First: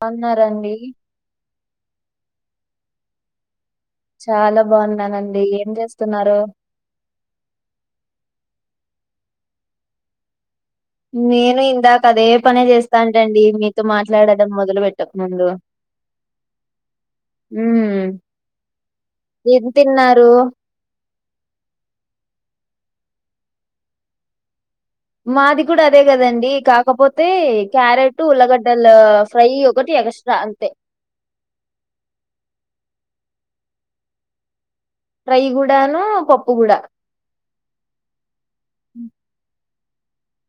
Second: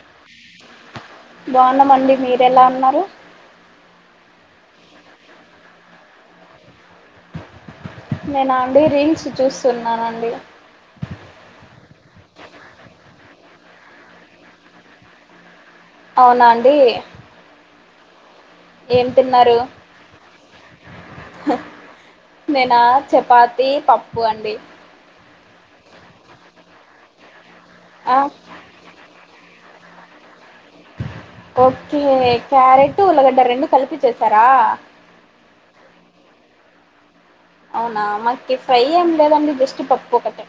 బాగున్నారా అండి బాగున్నాంమండి మీరు ఎలా ఉన్నారు చాలా బాగున్నానండి ఏం చేస్తున్నారు నేనా అండి రీల్స్ చూస్తున్నానండి నేను ఇందాక అదే పనే చేస్తాంటండి మీతో మాట్లాడడం మొదలు పెట్టకముందు. అవునా అండి ఉం ఏం తిన్నారు హా నేనా చపాతి పప్పు అండి మాది గుడా అదే కదండి కాకపోతే ఆ క్యారెట్ ఉల్లగడ [unintelligible] ఫ్రై ఒకటి ఎగస్త్రా అంతే ఓకే క్యారెట్ ఉల్లగడ్డ రెండు కలిపి చేస్థారా ఫ్రై గుడను పప్పుగూడ అవునా మాకి ఫ్రై ఏం లేదండి జస్ట్ పప్పు ఒకటే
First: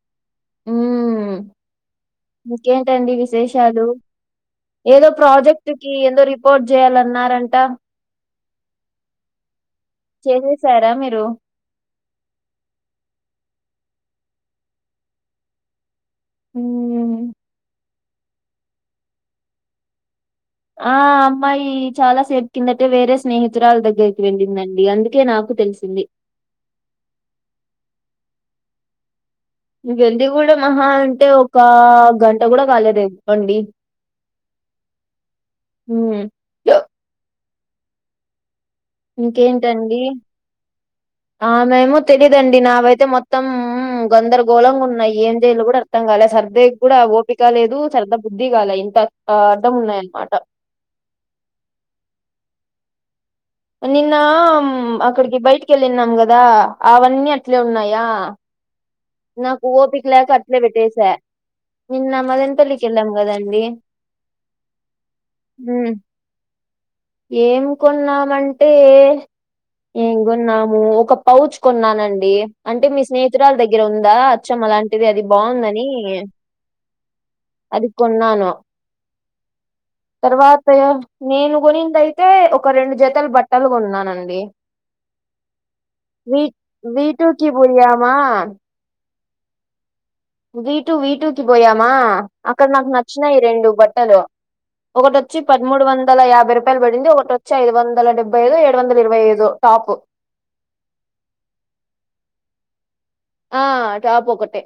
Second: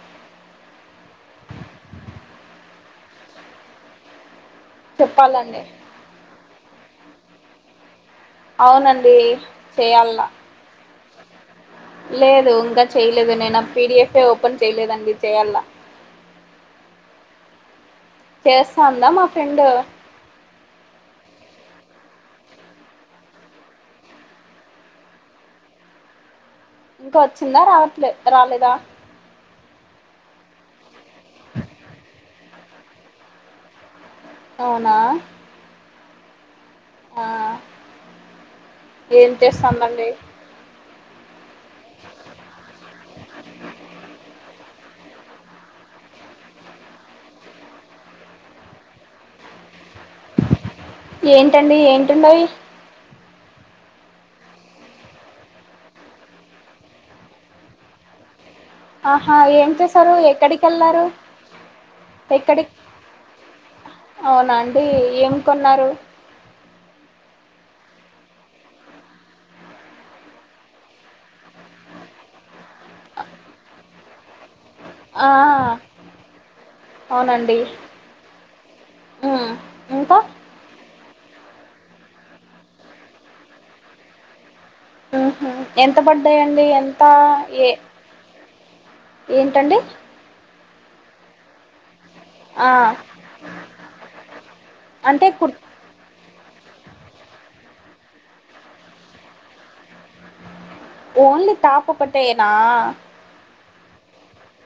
ఉం ఇంకేంటండి విశేషాలు ఏదో చెప్పాలండి ప్రాజెక్ట్ కి ఏందో రిపోర్ట్ చేయాలన్నారంట అవునండి చేయాల చూసారా మీరు లేదు ఇంకా చేయలేదు నేను ఆ పిడిఎఫ్ యే ఒపెన్ చేయలేదండి చేయ్యాల ఉం చేస్తాందా మా ఫ్రెండ్ ఆ అమ్మాయి చాలా సేపు కిందటే వేరే స్నేహితురాల దగ్గరికి వెళ్ళిందండి అందుకే నాకు తెలిసింది ఇంకా వచ్చిందా రావట్లే రాలేదా ఇంగ వెల్లి కూడా మహా అంటే ఒక గంట గూడ కాలేదు అండి అవునా ఉం ఆ ఏం చేస్తందండీ ఆమే ఏమో తెలీదండి నావైతే మొత్తం ఉం గందరగోళంగా ఉన్నాయి ఏం చేయలో కూడా అర్థం కాలే సర్దే కూడా ఓపిక లేదు సర్దా బుద్ధి కాలే ఇంత అడ్డం ఉన్నాయ అన్నమాట ఏంటండి ఎంట్టండాయి నిన్న మా అక్కడికి బయటికి వెళ్ళన్నాం కదా అవన్నీ అట్లే ఉన్నాయా ఆహా నాకు ఏం ఓపిక చేసారు లేక అట్లే ఎక్కడికి వెళ్లారు పెట్టేసా. నిన్న ఎక్కడికి మదనపల్లికి వెళ్ళాం కదండి అవునా అండి ఏం కొన్నారు ఉమ్, ఏం కొన్నామంటే ఏం కొన్నాము ఒక పౌచ్ కొన్నానండి అంటే మీ స్నేహితురాల దగ్గర ఉందా అచ్చం అలాం అది ఆ బాగుందని అది కొన్నాను హుమ్ ఇంక తర్వాత నేను కొనిందయితే ఒక రెండు జతలు బట్టలు కొన్నానండి హూ హమ్ ఎంత వీ పడ్డాయండి ఎంత వీటూకి ఏ పోయామా ఏంటండి వీటుూ వీటుూకి పోయామా ఆ అక్కడ నాకు నచ్చినాయి రెండు బట్టలు అంటే ఒకటోచ్చి కుర్ పదమూడు వంద వందల యాభై రూపాయలు పడింది ఒకటి వచాయి ఐదు వందల డెబ్బై ఐదొ ఏడు వందల ఇరవై ఐధో టాప్ ఓన్లీ టాప్ ఒకటేనా ఆ టాప్ ఒకటే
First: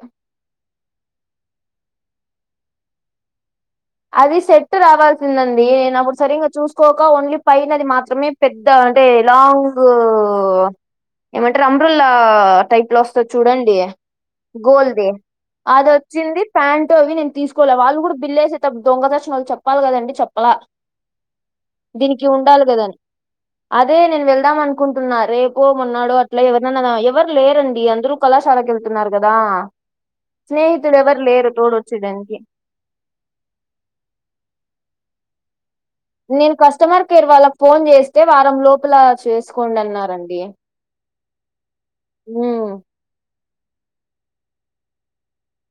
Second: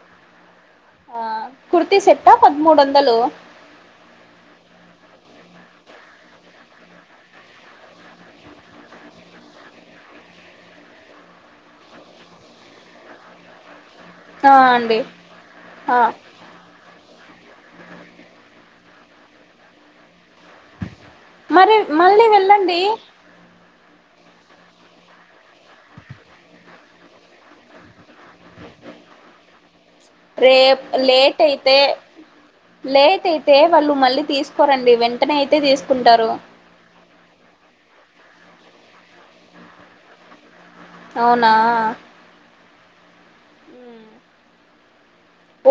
ఆ కుర్తి సెట్టా పదిమూడు వందలు అది సెట్ రావాల్సిందండి నేను అప్పుడు సరిగా చూసుకోక ఓన్లీ పైనైన అది మాత్రమే పెద్ద అంటే లాంగ్ ఏమంటారు అంబ్రలా టైప్ లో వస్తాధి చూడండి ఆ అండి గోల్దే అది ఆ వచ్చింది ప్యాంటు అవి నేను తీసుకోలె వాళ్ళు కూడా బిల్లేేసే టపప్పు దొంగ సచినోలు చెప్పాలి కదండి చెప్పలా మరి మళ్ళీ దీనికి ఉండాలి వెళ్ళండి కదని అదే నేను వెళ్దాం అనుకుంటున్నా రేపు మొన్నాడో అట్లా ఎవరనా ఎవరు లేరండి అందరు కళాశాలకు వెళ్తున్నారు కదా రేప్ స్నేహితుడు ఎవరు లేట్ లేరు అయితే తోడొచ్చేదానికి లేట్ అయితే వాళ్ళు మళ్ళీ తీసుకోరండి వెంటనే అయితే తీసుకో నేను కస్టమర్ కేర్ వాళ్ళకు ఫోన్ చేస్తే వారం లోపల చేసుకోండి అన్నారండి అవునా ఊ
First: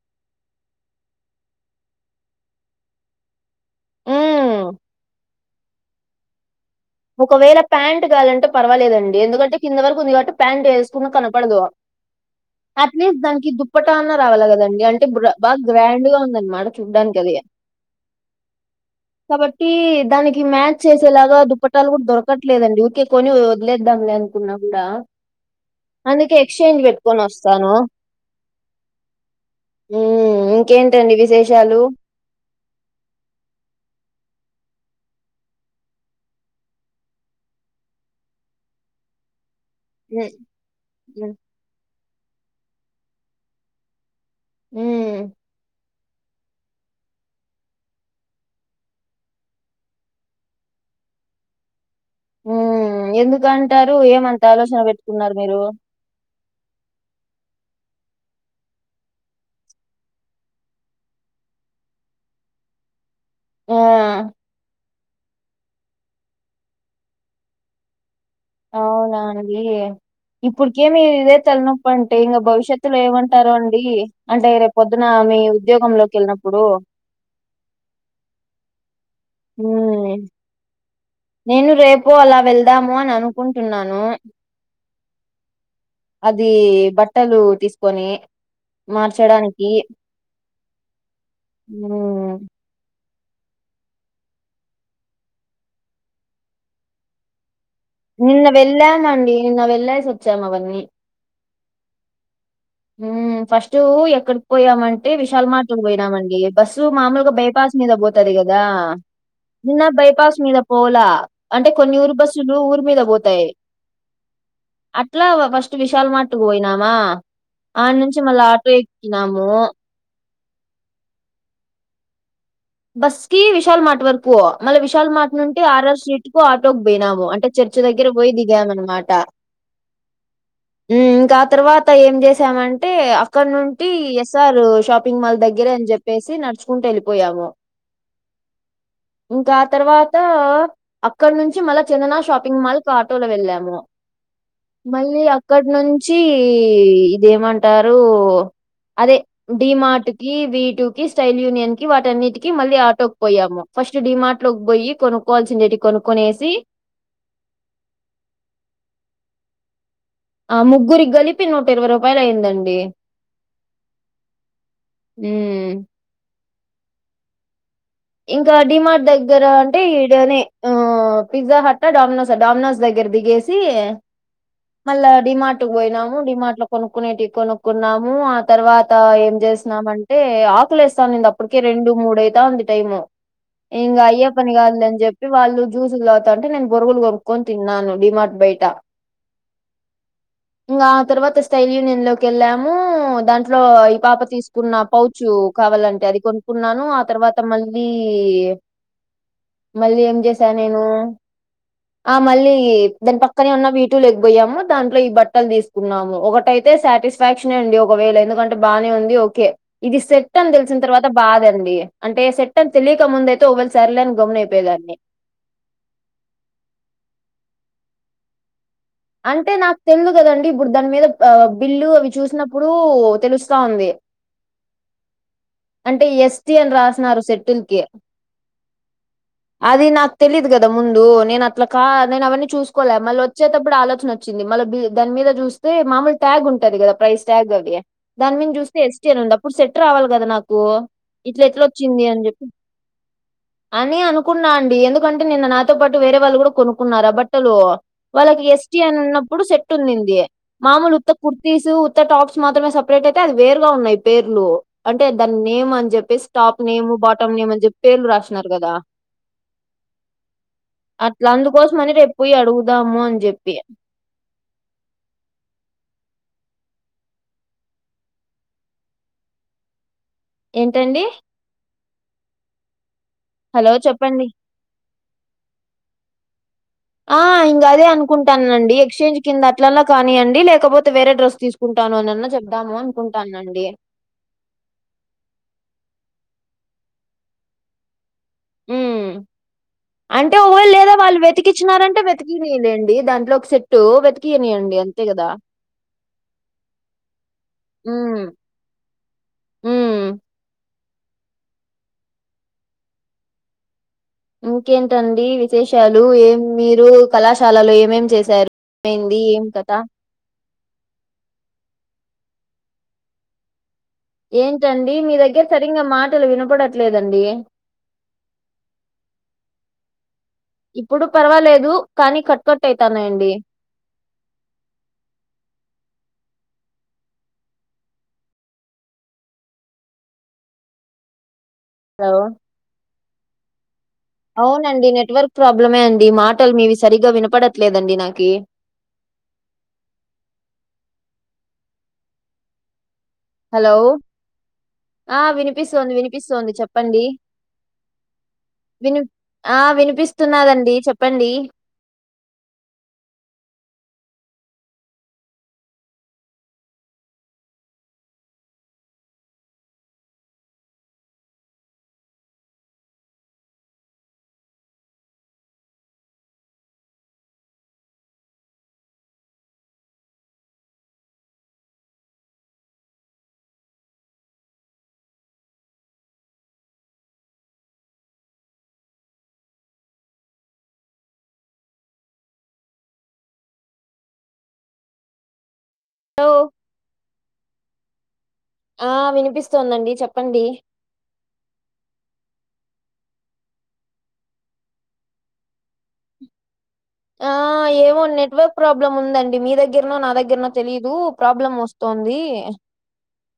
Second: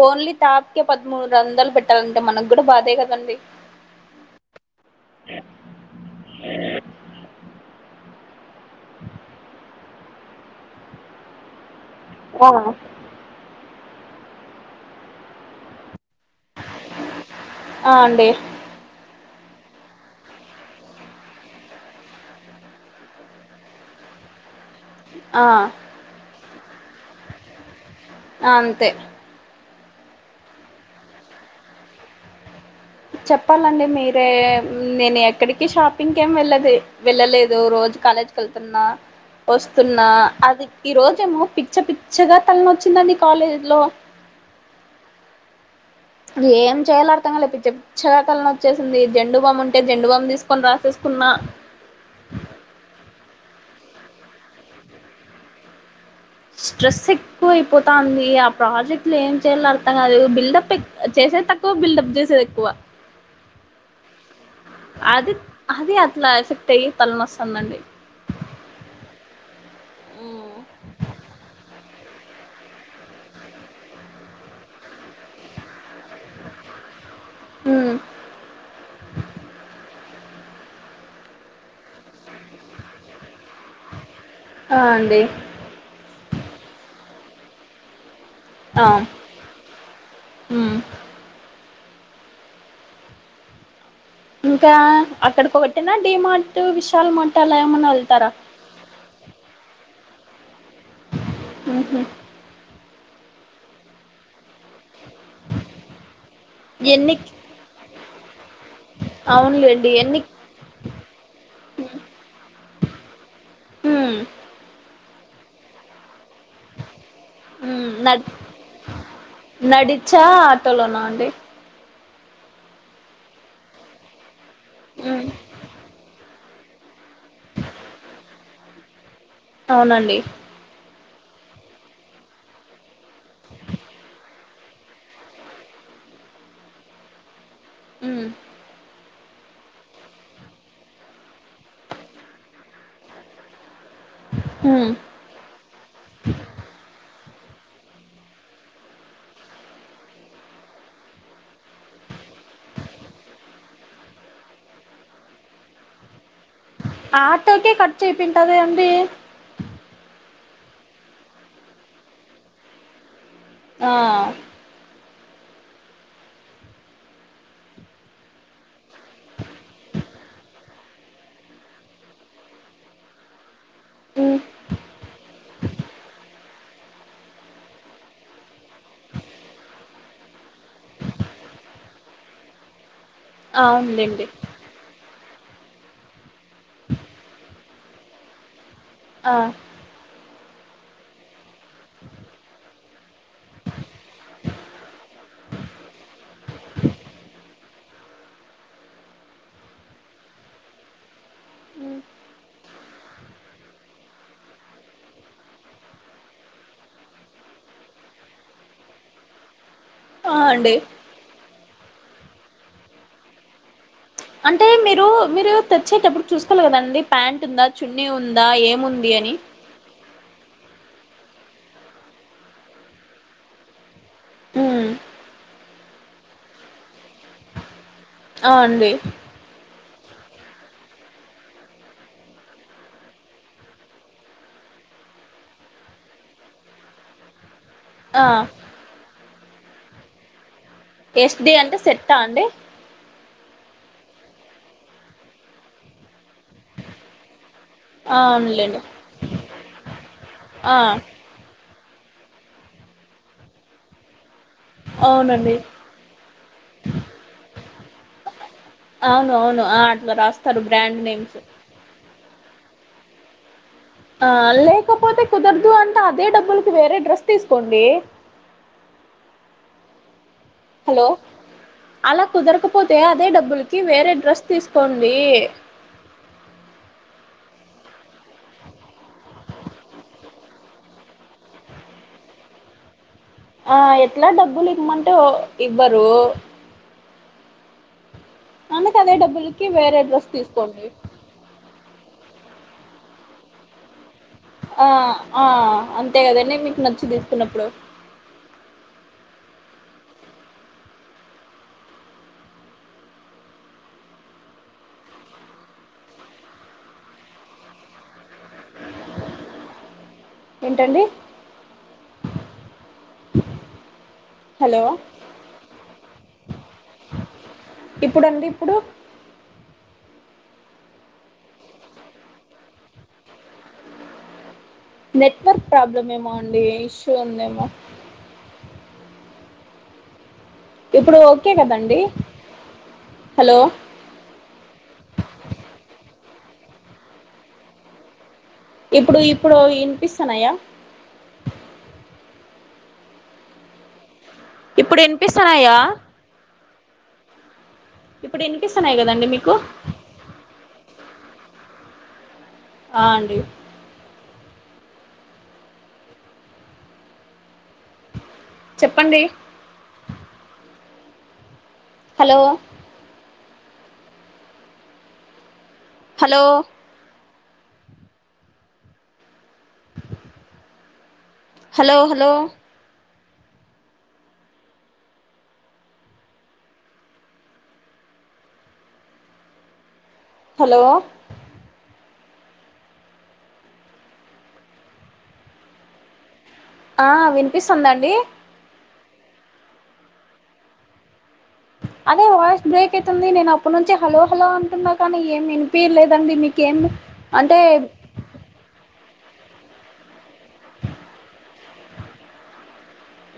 ఓన్లీ టాప్కే పదమూడు వందలు పెట్టాలంటే మనకు గుడా బాధే కదండి ఊ ఒకవేళ ప్యాంట్ కావాలంటే ఒకవేళ ఒకవేళ ఒకవేళ ప్యాంట్ గాలంటే పర్వాలేదండి ఎందుకంటే కింద వరకు ఉంది కాబట్టి ప్యాంట్ వేసుకున్న కనపడదు ఆ అట్లీస్ట్ దానికి దుప్పట అన్నా రావాలి కదండి అంటే బ్ర బాగా గ్రాండ్ గా ఉన్ దాని మాడ చూడ్డానికి కదే ఆ అండి కాబట్టి దానికి మ్యాచ్ చేసేలాగా దుప్పట్ ట్టాలు కూడా దొరకట్లేదండి ఊరికే కొని వదిలేద్దాం లే అనుకున్నా కూడా ఆ అందుకే ఎక్స్చేంజ్ పెట్టుకొని వస్తాను అంతే ఉమ్ ఇంకేంటండి విశేషాలు చెప్పాలండి మీరే నేను ఎక్కడికి షాపింగ్ ఏమి వెళ్ళదు వెళ్ళలేదు రోజు కాలేజీకి వెళ్తున్నా వస్తున్న ఉమ్ అది ఈ రోజేమో పిచ్ఛ పిచ్చగా తలనొచ్చిందండి కాలేజ్లో ఊ ఏం చేయలో ఆర్తం గాలే పిచ్చక్ చానా తల నోచ్చేసింది జండు బామ్ ఉంటే జెండు బామ్ తీసుకొని రాసేసుకున్నా ఊ ఎందుకంటారు ఏమంత ఆలోచన పెట్టుకున్నారు మీరు స్ట్రెస్ ఎక్కువ అయిపోతంది ఆ ప్రాజెక్ట్ లో ఏం చేయలే అర్తగాలేదు బిల్డపెక్ చేసేతక్ కో బిల్డప్ చేసెది ఎక్కువ యా అది అది అట్లా ఎఫెక్ట్ అయ్యి తలనోస్తందాండి అవునా అండి ఇప్పటికేమి ఇదే తెలనొప్ప అంటే ఇంకా భవిష్యత్తులో ఏమంటారో అండి అంటే రేపు పొద్దున మీ ఉద్యోగంలోకి వెళ్ళినప్పుడు ఊ ఊ ఏ నేను రేపు అలా వెళ్దాము అని అనుకుంటున్నాను ఆ అండి అది బట్టలు తీసుకొని మార్చడానికి ఊ ఊ ఇంకా అక్కడకొకటినా డి మార్ట్ విశాల మట్ అలా ఏమన్నా వెళ్తారా నిన్న వెళ్ళామండి నిన్న వెళ్లేస్ వచ్చాం అవన్నీ ఉహు ఊ ఫస్ట్ ఎక్కడికి పోయామంటే విశాల మాట్ కు పోయినామండి బస్సు ఎన్ని మామూలుగా బైపాస్ మీద పోతది కదా నిన్న అవునులేండి ఎన్ని బైపస్ మీద పోలా అంటే కొన్ని ఊరు బస్సులు ఊరి మీద పోతాయి మ్మ్ అట్లా ఫస్ట్ విశల్ మటుకు పోయినామా మ్మ్ ఆనుంచి మళ్ళా ఆటో ఎక్కినాము చ ఆటోలోనా అండి బస్కి విశాల్ మాట్ వర్కుపో మల్ల విశల్ మ్మ్ మాట్ ఆర్ ఆర్ స్్రీట్ కు ఆటోకు పోయినాము అంటే చర్చ దగ్గర పోయి దిగామన్ మాట అవునండి ఇంకా ఆ తర్వాత ఏం చేసామంటే అక్కడ నుంటి ఎస్ సార్ షాపింగ్ మాల్ దగ్గరే అని చెప్పేసి నడుచుకుంటూ వెళ్ళిపోయాము ఉ ఇంకా ఆ తర్వాత అక్కడ నుంచి మళ్ళా చందన షాపింగ్ మాల్ కు ఆటోలో వెళ్ళాము మ్మ్ మళ్ళీ అక్కడ్నుంచి ఇదేమంటారు అదే డి మార్ట్ కి వీటు కి స్టైల్ యూనియన్ కి వాటన్నిటికి మళ్ళీ ఆటోక్ పోయ్యాము ఫస్ట్ డిమార్ట్ లోకి పోయి కొనుక్కోవాల్సిం [unintelligible] కొనుక్కొనేసి ఆటోకే ఖర్చయిపొయింటదండి ఆ ముగ్గురికి కలిపి నూట ఇరవై రూపయలు అయ్యందండి ఆ ఉ ఇంకా డిమార్ దగ్గర అంటే ఇడనే ఆ పిజ్జా హట్ట డామినోస్ా డామినోస్ దగ్గర దిగేసి మళ్ళ డిమార్ట్ కు పోయిన డిమాట్లో కొనుక్కునేటి కొనుక్కున్నాము ఆ తర్వాత ఏం చేసినన్నామ అంటే ఆకులిస్తా ఉన్నింది అప్ అప్పటికే రెండు మూడయితాంది టైము ఇంగ అవునులేండి అయ్యేపన్ కాదులే అని చేప్ ఇగ వాళ్ళు జూసులు తాగుతాంటే నేన్ బొరుగులు కొనుక్కొని తిన్నాను డిమార్ట్ బయట ఆ ఇంకా తర్వాత స్టైల్ యూనియన్ లోకి ఎళ్ళాము దాంట్లో పాప తీసుకున్న పౌచు కావాలంటే అది కొనుక్కున్నాను ఆ తర్వ అ మళ్ళీ మళ్ళీ ఏం చేస నేను ఆ మళ్ళీ దాని పక్కనే ఉన్న వీటులు పోయాము దాంట్లో ఈ బట్టలు తీ కున్నాము ఒకటైతే సాటిస్ఫాక్షన్ అండి ఒకవేళ ఎందుకంటే బానే ఉంది ఓకే ఇది ఆ సెట్టని అండి తెలిసిన తర్వాత బాదండి అంటే సెట్టని తెలియక ముందయితే ఒకవేళ సర్లే అంటే మీరు మీరు తెచ్చేటప్పుడు చూసుకోవాలి కదండి ప్యాంట్ ఉందా చున్నీ ఉందా ఏముం అంటే నాకు తెలిదు కదండి ఇప్పుడు దాన్ మీద బిల్లు అవి చూసినప్పుడు తెలుస్తా ఉంది హ్మ్. అంటే ఎస్టీ అన్ రాసినారు [unintelligible] అ అండి అది నాకు తెలీయదు కదా ముందు నేను అట్లా కాద్ నేను అవన్నీ చూసుకోలే మళ్ళో వచ్చేటప్పుడు ఆలోచన వచ్చింది మళ్ళీ దని మీద చూస్తే మామూలు ట్యాగ్ ఉంటుంది కదా ప్రైస్ ట్యాగ్ అది ఆ దాని మీద చూస్తే ఎస్యర్ ఉంది అప్పుడు సెట్ రావాలి కదా నాకు ఇట్లా ఎస్డి ఎట్లా అంటే వచ్చింది సెట్టా అని అండి చెప్పి అని అనుకున్నా అండి ఎందుకంటే నిన్న నాతో పాటు వేరే వాళ్ళు కూడా కొనుక్కున్నారా బట్టలు వాళ్ళకు ఎస్టీ అవునులేండి అని ఉన్నప్పుడు సెట్టు ఉండింది ఆ మామూలు ఉత్త క్ కుర్తీస్ ఉత్త టాప్స్ మాత్రమే సప్రేట్ అయితే అది వేరుగా ఉన్నాయి పేర్లు అంటే దాని అవునండి నేమ్ అని చెప్పేసి టాప్ నేమ్ బాటమ్ నేమ్ అని చెప్పి పేర్లు రాసినన్నారు కదా అవును అవును అట్ల రాస్తారు బ్రాండ్ నేమ్స్ కోసమని రేప్ పొయి అడుగుదాము అని చెప్పి ఆ లేకపోతే కుదరదు అంటే అదే డబ్బులకి వేరే డ్రెస్ తీసుకోండి ఏంటండి అల కుదరకపోతే అదే హలో డబ్బులకి వేరే చెప్పండి డ్రెస్ తీసుకోండి ఆ ఇంగా అదే అనుకుంటాన్నా అండి ఎక్చేంజ్ కింద అట్లన్నా కానీయండి లేకపోతే వేరే డ్రస్ తీసుకు కుంటాను అనన్నా చెప్ధాము కుంటాన్నాను ఆ ఎట్లా డబ్బులు ఇమ్మంటే ఇవ్వరు అందుకు ఉమ్ అదే డబ్బులకి వేరే డ్రస్ అంటే ఒకవేళ తీసుకోండి లేదా వాళ్ళు వెతికిచ్చినారంటే వెతికినీలేండి దాంట్లోకి సెట్టు వెతిక్ కీయనియండి ఆ ఆ అంతే గదండి మీకు నచ్చి తీసుకున్నప్పుడు మ్మ్ ఇంకేంటండి విశేషాలు ఏం మీరు కళాశాలలో ఏమేం చేశారు ఎమైంది ఏం కథ ఏంటండి హలో ఏంటండి మీ దగ్గర సరింగా మాటలు వినపడట్లేదండి ఇప్పుడండి ఇప్పుడు ఇప్పుడు పర్వాలేదు కానీ కట్ కట్ అయితాన్నాయండి నెట్వర్క్ ప్రాబ్లం ఏమో అండి ఇష్యూ ఉందేమో ఇప్పుడు ఓకే కదండి హలో హలో అవునండి నెట్వర్క్ ప్రాబ్లమే అండి మాటలు మీవి సరిగా వినపడట్లేదండి నాకి ఇప్పుడు ఇప్పుడు వినిపిస్తాన్నయా ఇప్పుడు ఆ వినిపిస్తున్నాయా వినిపిస్తోంది వినిపిస్తోంది చెప్పండి ఇప్పుడు వినిపిస్తున్నాయి వినిప్ కదండి మీకు ఆ వినిపిస్తున్నాదండి చెప్పండి ఆ అండి చెప్పండి hello hello hello hello hello hello ఆ వినిపిస్తుందండి ఆ వినిపిస్తోందండి చెప్పండి అదే వాయిస్ బ్రేక్ అయితుంది నేను అప్పటి నుంచి హలో హలో అంటున్నా కానీ ఏం వినిపీయలేదండి మీకేమి ఆ ఏమొ నెట్వర్క్ ప్రాబ్లం ఉందండి మీ దగ్గర్నో నా దగ్గర్నో తెలీదు ప్రాబ్లం వస్తోంది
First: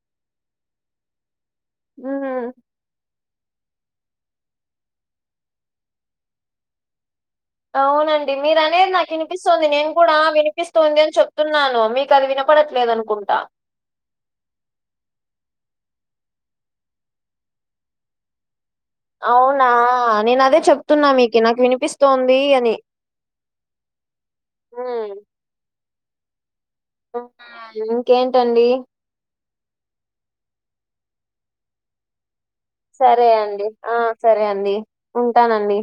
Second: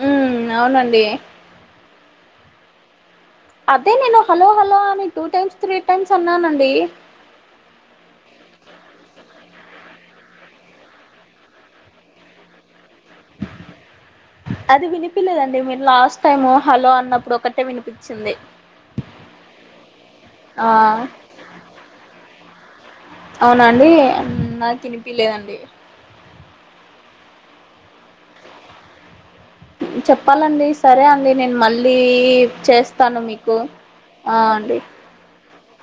మ్మ్ అవునండి మ్మ్ అదే నేను హలో హలో అని టూ టైమ్స్ త్రీ టైమ్స్ అన్నానండి అవునండి మీరు అనేది నాకు వినిపిస్తోంది నేను కూడా వినిపిస్తోంది అని చెప్తున్నాను మీ క అది వినపడట్లేదనుకుంటా అది వినిపీలేదండి మీరు లాస్ట్ టైము హలో అన్నప్పుడొకటే వినిపిచ్చింది అవునా నేను అదే ఆ చెప్తున్నా మీకు నాకు వినిపిస్తోంది అని అవున అండి నాకు హ్మ్ వినిపిలేదండి ఇంకేంటండి చెప్పాలండి సరే అండి నేన్ మళ్ళీ చేస్తాను సరే మీకు అండి ఆ సరే అండి ఉంటానండి